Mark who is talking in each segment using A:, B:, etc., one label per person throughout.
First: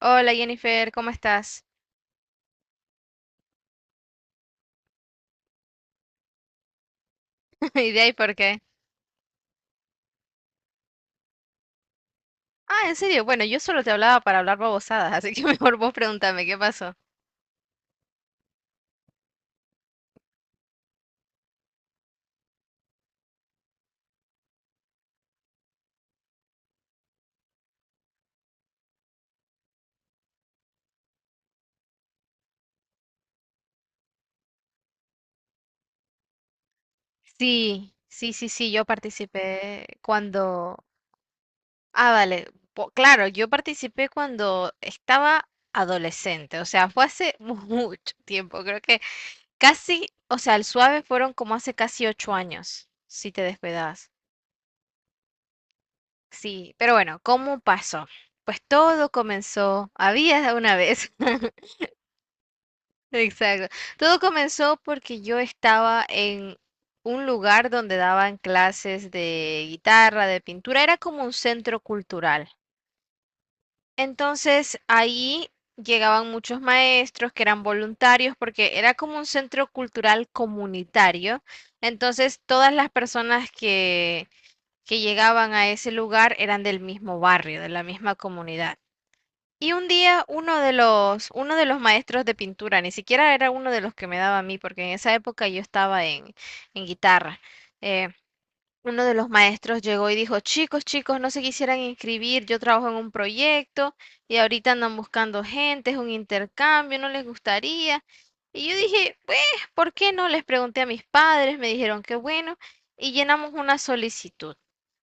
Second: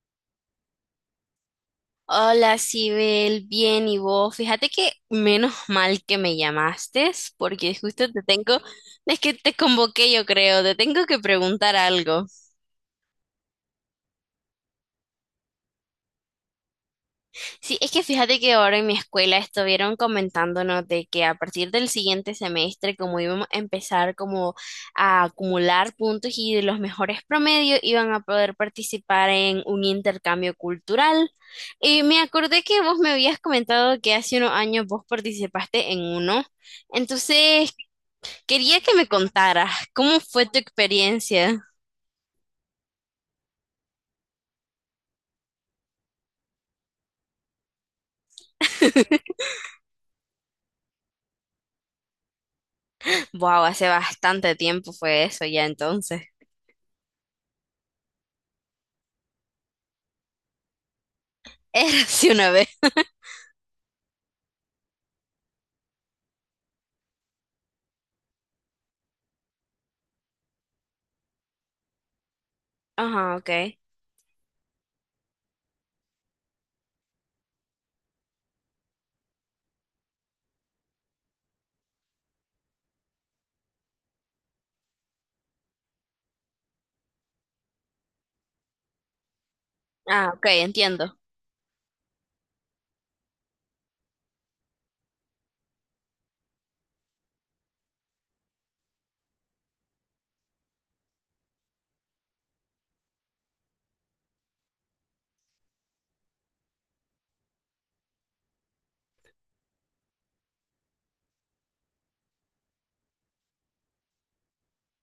A: Hola Jennifer, ¿cómo estás?
B: Hola, Sibel, bien, ¿y vos? Fíjate que menos mal que me llamaste, porque
A: ¿Y de
B: justo
A: ahí
B: te
A: por qué?
B: tengo, es que te convoqué, yo creo, te tengo que preguntar algo.
A: Ah, en serio, bueno, yo solo te hablaba para hablar babosadas, así que mejor vos pregúntame, ¿qué pasó?
B: Sí, es que fíjate que ahora en mi escuela estuvieron comentándonos de que a partir del siguiente semestre, como íbamos a empezar como a acumular puntos y de los mejores promedios, iban a poder participar en un intercambio cultural. Y me acordé que vos me habías comentado que hace unos años vos participaste en uno. Entonces,
A: Sí, sí, sí, sí,
B: quería
A: yo
B: que me contaras
A: participé
B: cómo fue tu
A: cuando...
B: experiencia.
A: Ah, vale, claro, yo participé cuando estaba adolescente, o sea, fue hace mucho tiempo, creo que casi, o sea, el suave fueron como hace casi 8 años, si te
B: Wow, hace
A: descuidabas.
B: bastante tiempo fue eso ya entonces.
A: Sí, pero bueno, ¿cómo pasó? Pues todo comenzó, había una vez.
B: Era así una vez.
A: Exacto. Todo comenzó porque yo estaba en un lugar donde daban clases de guitarra, de pintura, era como un centro cultural.
B: Ajá, ok.
A: Entonces ahí llegaban muchos maestros que eran voluntarios porque era como un centro cultural comunitario. Entonces todas las personas que llegaban a ese lugar eran del mismo barrio, de la misma comunidad. Y un día
B: Ah, ok,
A: uno de
B: entiendo.
A: los, uno de los maestros de pintura, ni siquiera era uno de los que me daba a mí, porque en esa época yo estaba en guitarra. eh, Uno de los maestros llegó y dijo, chicos, chicos, no se quisieran inscribir, yo trabajo en un proyecto y ahorita andan buscando gente, es un intercambio, no les gustaría. Y yo dije, pues, ¿por qué no? Les pregunté a mis padres, me dijeron que bueno, y llenamos una solicitud.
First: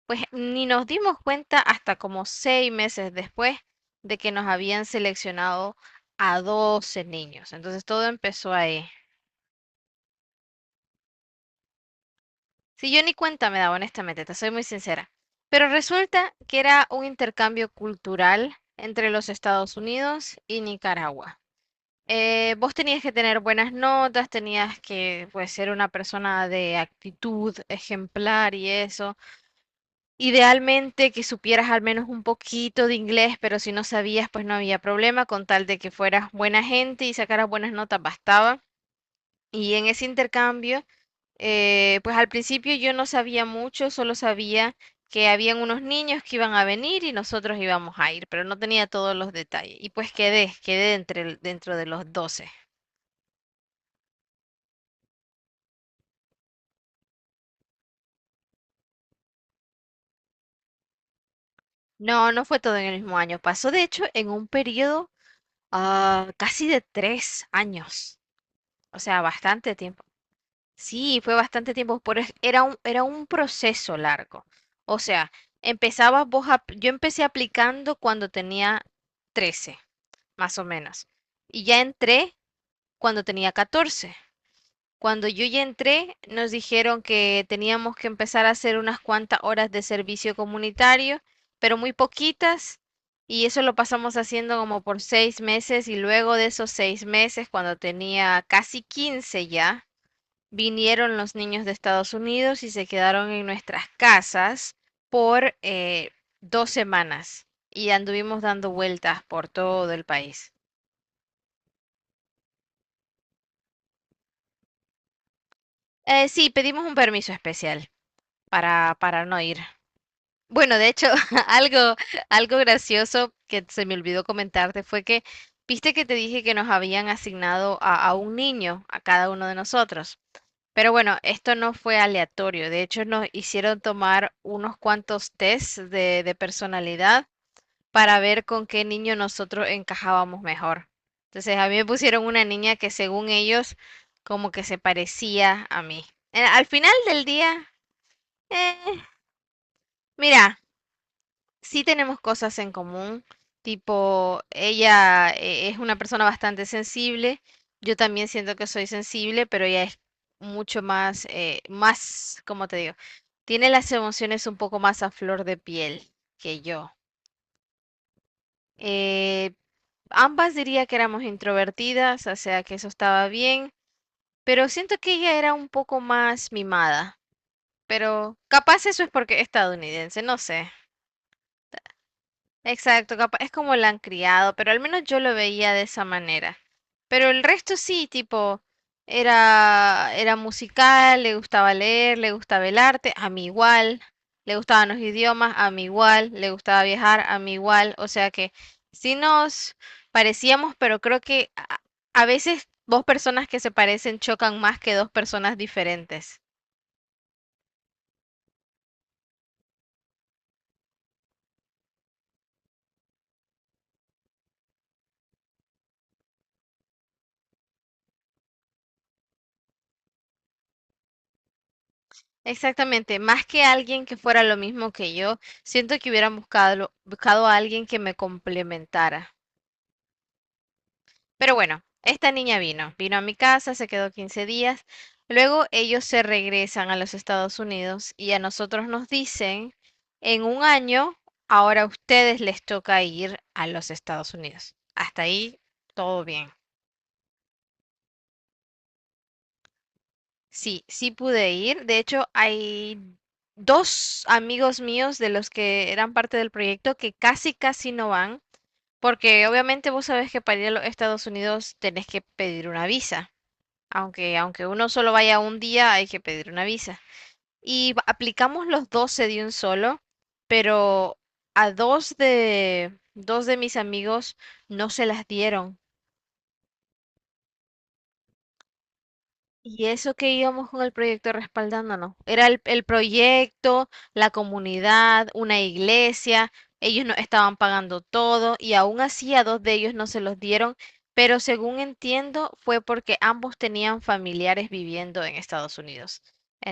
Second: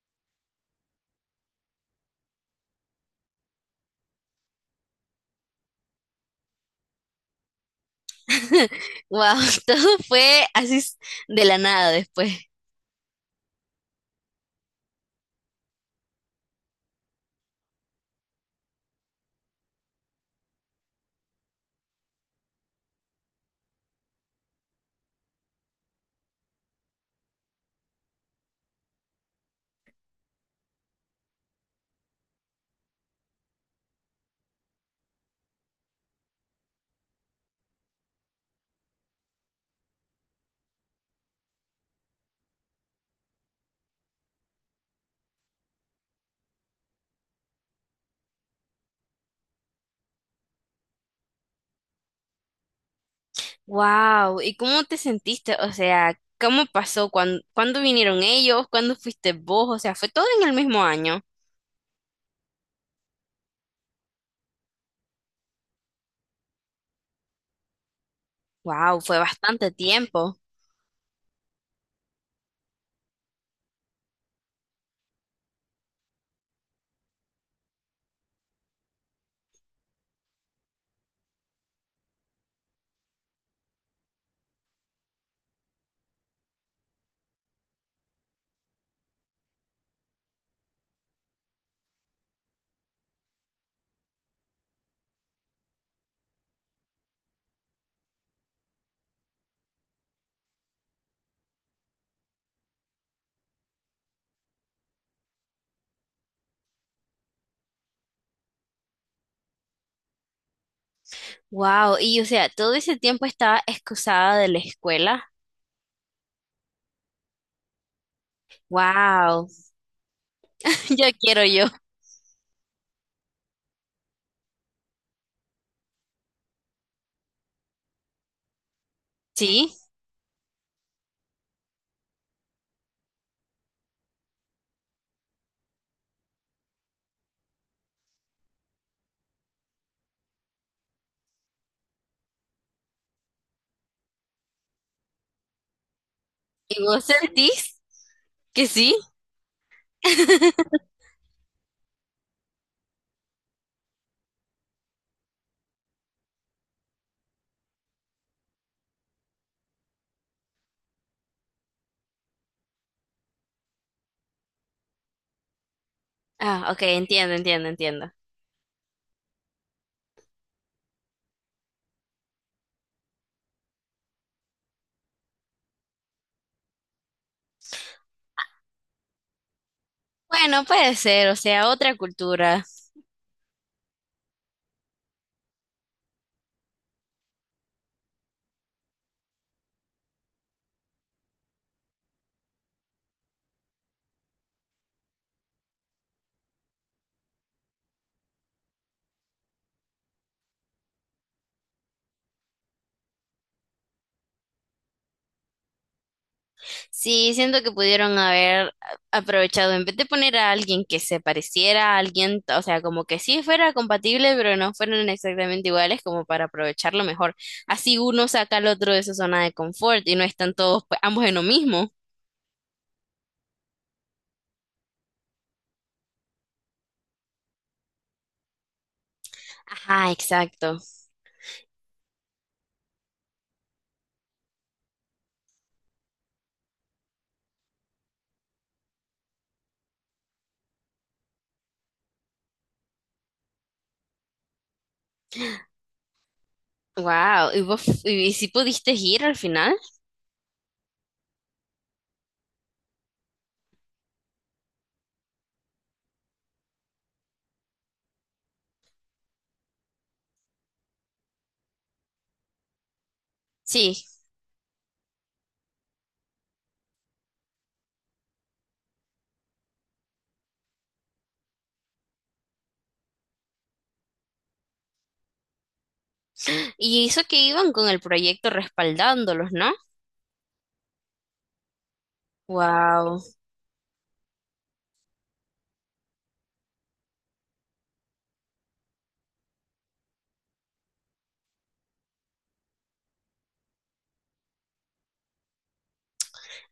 A: Pues ni nos dimos cuenta hasta como 6 meses después de que nos habían seleccionado a 12 niños. Entonces todo empezó ahí.
B: Wow, todo fue así de la nada después.
A: Sí, yo ni cuenta me daba, honestamente, te soy muy sincera. Pero resulta que era un intercambio cultural entre los Estados Unidos y Nicaragua. Vos tenías que tener buenas notas, tenías que pues, ser una persona de actitud ejemplar y eso. Idealmente que supieras al menos un poquito de inglés, pero si no sabías, pues no había problema, con tal de que fueras buena gente y sacaras buenas notas, bastaba. Y en ese intercambio, pues al principio yo no sabía mucho, solo sabía que habían unos niños que iban a venir y nosotros íbamos a ir, pero no tenía todos los detalles. Y pues quedé dentro de los 12.
B: Wow, ¿y cómo te sentiste? O sea, ¿cómo pasó? ¿¿Cuándo vinieron ellos? ¿Cuándo fuiste vos? O sea, ¿fue todo en el mismo año?
A: No, no fue todo en el mismo año, pasó de hecho en un periodo casi de 3 años, o
B: Wow, fue
A: sea,
B: bastante
A: bastante tiempo.
B: tiempo.
A: Sí, fue bastante tiempo, era un proceso largo. O sea, yo empecé aplicando cuando tenía 13, más o menos. Y ya entré cuando tenía 14. Cuando yo ya entré, nos dijeron que teníamos que empezar a hacer unas cuantas horas de servicio comunitario, pero muy poquitas. Y eso lo pasamos haciendo como por 6 meses y luego de esos 6 meses, cuando tenía casi 15 ya. Vinieron los niños de Estados Unidos y se quedaron en nuestras casas por 2 semanas y anduvimos dando vueltas por todo el país.
B: Wow, y o sea, todo ese tiempo estaba excusada de la escuela.
A: Sí, pedimos un permiso especial para no
B: Wow,
A: ir. Bueno, de
B: yo
A: hecho,
B: quiero yo.
A: algo, algo gracioso que se me olvidó comentarte fue que, viste que te dije que nos habían asignado a un niño, a cada uno de
B: ¿Sí?
A: nosotros. Pero bueno, esto no fue aleatorio. De hecho, nos hicieron tomar unos cuantos tests de personalidad para ver con qué niño nosotros encajábamos mejor. Entonces, a mí me pusieron una niña que según ellos, como que se parecía a mí. Al
B: ¿Y
A: final
B: vos
A: del día,
B: sentís que
A: eh,
B: sí?
A: mira, sí tenemos cosas en común, tipo, ella es una persona bastante sensible, yo también siento que soy sensible, pero ella es mucho más, ¿cómo te digo? Tiene las emociones un poco más a flor de piel que
B: Ah, ok,
A: yo.
B: entiendo, entiendo, entiendo.
A: Eh, Ambas diría que éramos introvertidas, o sea que eso estaba bien, pero siento que ella era un poco más mimada, pero capaz eso es porque es estadounidense, no
B: Bueno,
A: sé.
B: puede ser, o sea, otra cultura.
A: Exacto, capaz es como la han criado, pero al menos yo lo veía de esa manera. Pero el resto sí, tipo, era musical, le gustaba leer, le gustaba el arte, a mí igual, le gustaban los idiomas, a mí igual, le gustaba viajar, a mí igual, o sea que sí nos parecíamos, pero creo que a veces dos personas que se parecen chocan más que dos personas diferentes.
B: Sí, siento que pudieron haber aprovechado, en vez de poner a alguien que se pareciera a alguien, o sea, como que sí fuera compatible, pero no fueran exactamente iguales, como para aprovecharlo mejor. Así uno saca al otro de su zona de confort y no están todos, pues, ambos en lo mismo.
A: Exactamente, más que alguien que fuera lo mismo que yo, siento que hubieran buscado a alguien que me complementara.
B: Ajá, exacto.
A: Pero bueno, esta niña vino a mi casa, se quedó 15 días, luego ellos se regresan a los Estados Unidos y a nosotros nos dicen, en un año, ahora a ustedes les toca ir a los Estados Unidos. Hasta ahí, todo bien.
B: Wow, ¿y vos, y si pudiste ir al final?
A: Sí, sí pude ir. De hecho, hay dos amigos míos de los que eran parte del proyecto que casi no van, porque obviamente vos sabés que para ir a los Estados Unidos tenés que pedir una visa.
B: Sí,
A: Aunque uno solo vaya un día, hay que pedir una visa. Aplicamos los 12 de un solo, pero a dos de mis amigos no se las dieron.
B: y eso que iban con el proyecto respaldándolos, ¿no?
A: Y eso que íbamos con el proyecto respaldándonos. Era el
B: Wow.
A: proyecto, la comunidad, una iglesia. Ellos no estaban pagando todo y aún así a dos de ellos no se los dieron. Pero según entiendo, fue porque ambos tenían familiares viviendo en Estados Unidos.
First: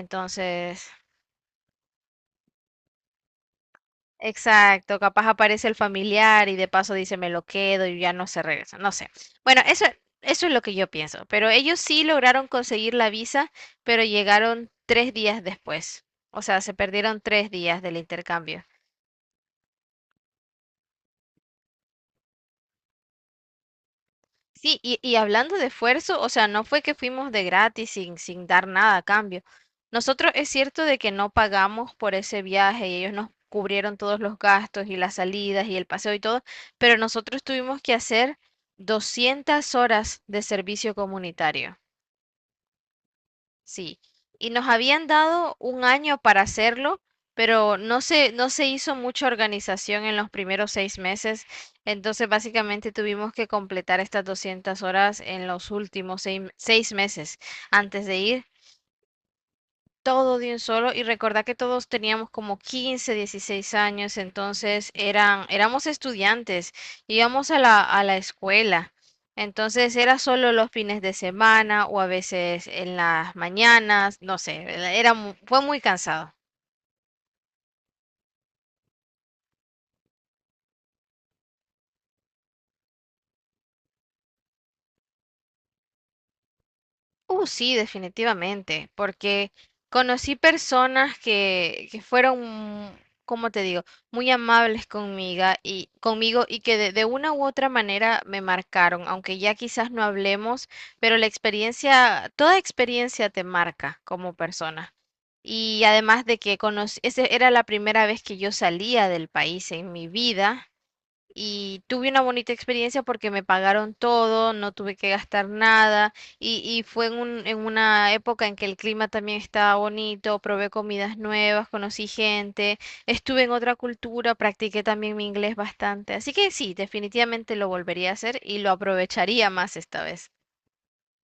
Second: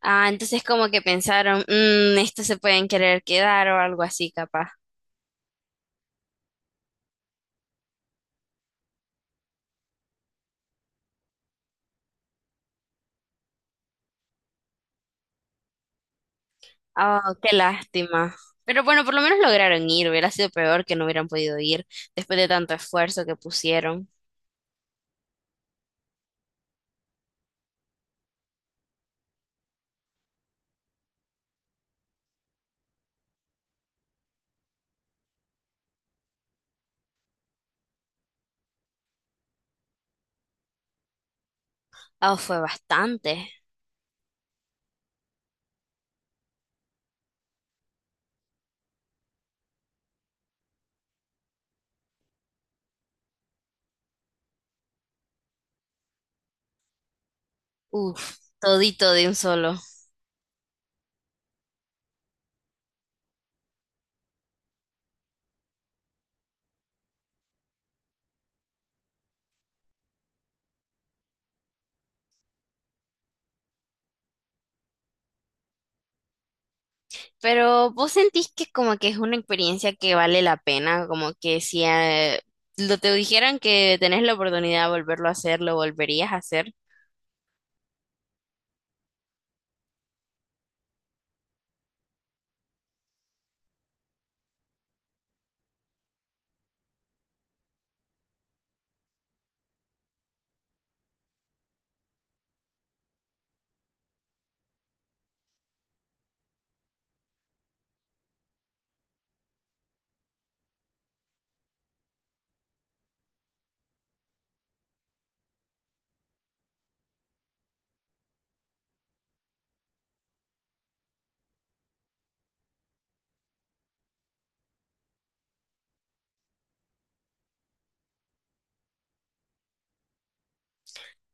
B: Ah, entonces como que pensaron, mmm, estos se pueden querer quedar o algo así, capaz.
A: exacto, capaz aparece el familiar y de paso dice me lo quedo y ya no se regresa, no sé. Bueno, eso es lo que yo pienso, pero ellos sí lograron conseguir la visa, pero llegaron 3 días después, o sea, se perdieron
B: Ah,
A: tres
B: qué
A: días del
B: lástima.
A: intercambio.
B: Pero bueno, por lo menos lograron ir. Hubiera sido peor que no hubieran podido ir después de tanto esfuerzo que pusieron.
A: Sí, y hablando de esfuerzo, o sea, no fue que fuimos de gratis sin, sin dar nada a cambio. Nosotros es cierto de que no pagamos por ese viaje y ellos nos cubrieron todos los gastos y las salidas y el paseo y todo, pero nosotros tuvimos que hacer 200 horas de servicio comunitario.
B: Ah, fue bastante.
A: Sí, y nos habían dado un año para hacerlo, pero no se hizo mucha organización en los primeros 6 meses, entonces básicamente tuvimos que completar estas 200 horas en los últimos seis meses antes de
B: Uf,
A: ir
B: todito de un solo.
A: todo de un solo y recordá que todos teníamos como 15-16 años, entonces éramos estudiantes, íbamos a la escuela, entonces era solo los fines de semana o a veces en las mañanas, no sé, fue muy cansado.
B: Pero vos sentís que como que es una experiencia que vale la pena, como que si lo te dijeran que tenés la oportunidad de volverlo a hacer, lo volverías a hacer.
A: Sí, definitivamente, porque conocí personas que fueron, como te digo, muy amables conmigo y que de una u otra manera me marcaron, aunque ya quizás no hablemos, pero la experiencia, toda experiencia te marca como persona. Y además de que conocí, esa era la primera vez que yo salía del país en mi vida y tuve una bonita experiencia porque me pagaron todo, no tuve que gastar nada y fue en una época en que el clima también estaba bonito, probé comidas nuevas, conocí gente, estuve en otra cultura, practiqué también mi inglés bastante. Así que sí, definitivamente lo volvería a hacer y lo aprovecharía más esta vez.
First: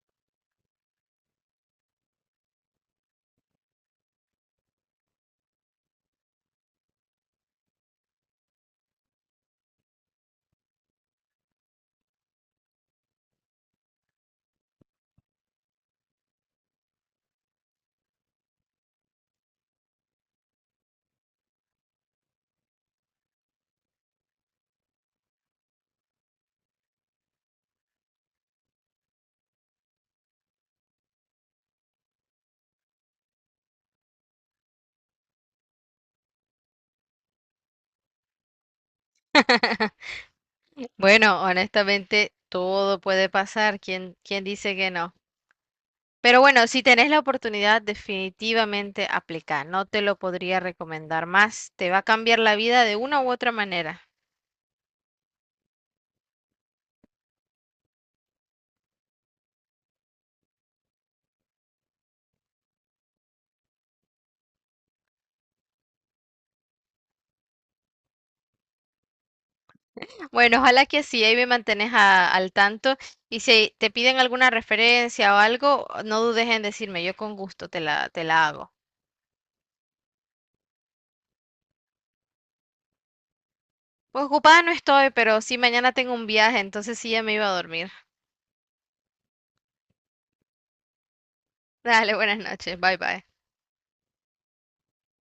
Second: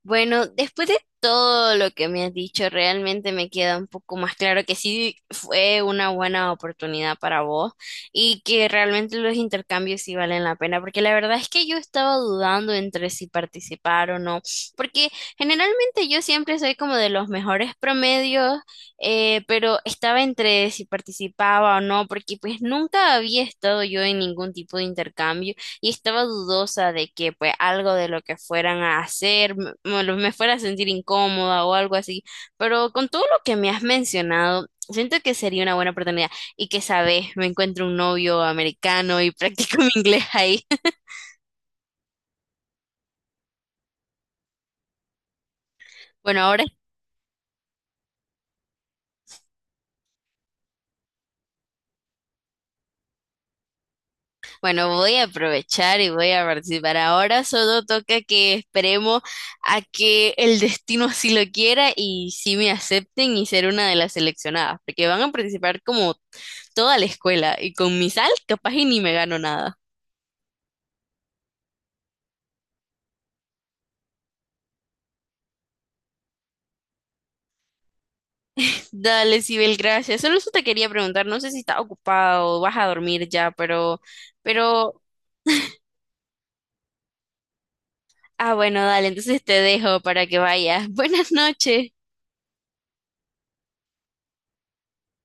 B: Bueno, después de todo lo que me has dicho, realmente me queda un poco más claro que sí fue una buena oportunidad para vos y que realmente los intercambios sí valen la pena, porque la verdad es que yo estaba dudando entre si participar o no, porque generalmente yo siempre soy como de los mejores promedios, pero estaba entre si participaba o no, porque pues nunca había estado yo en ningún tipo de intercambio y estaba dudosa de que pues algo de lo que fueran a hacer me fuera a sentir incómoda o algo así, pero con todo lo que me has mencionado, siento que sería una buena oportunidad y que sabes, me encuentro un novio americano y practico mi inglés ahí.
A: Bueno, honestamente, todo puede pasar. ¿Quién dice que no? Pero
B: Bueno, ahora
A: bueno, si tenés la oportunidad, definitivamente aplica. No te lo podría recomendar más. Te va a cambiar la vida de una u otra manera.
B: Bueno, voy a aprovechar y voy a participar. Ahora solo toca que esperemos a que el destino así lo quiera y si me acepten y ser una de las seleccionadas, porque van a participar como toda la escuela y con mi sal capaz y ni me gano nada.
A: Bueno, ojalá que así ahí me mantenés al tanto. Y si te piden alguna referencia o algo, no dudes en decirme. Yo con gusto te la hago.
B: Dale, Sibel, gracias. Solo eso te quería preguntar, no sé si estás ocupado o vas a dormir ya,
A: Pues ocupada no
B: pero,
A: estoy, pero sí mañana tengo un viaje, entonces sí ya me iba a dormir.
B: ah, bueno, dale, entonces te dejo para que vayas. Buenas noches.
A: Dale, buenas noches. Bye bye.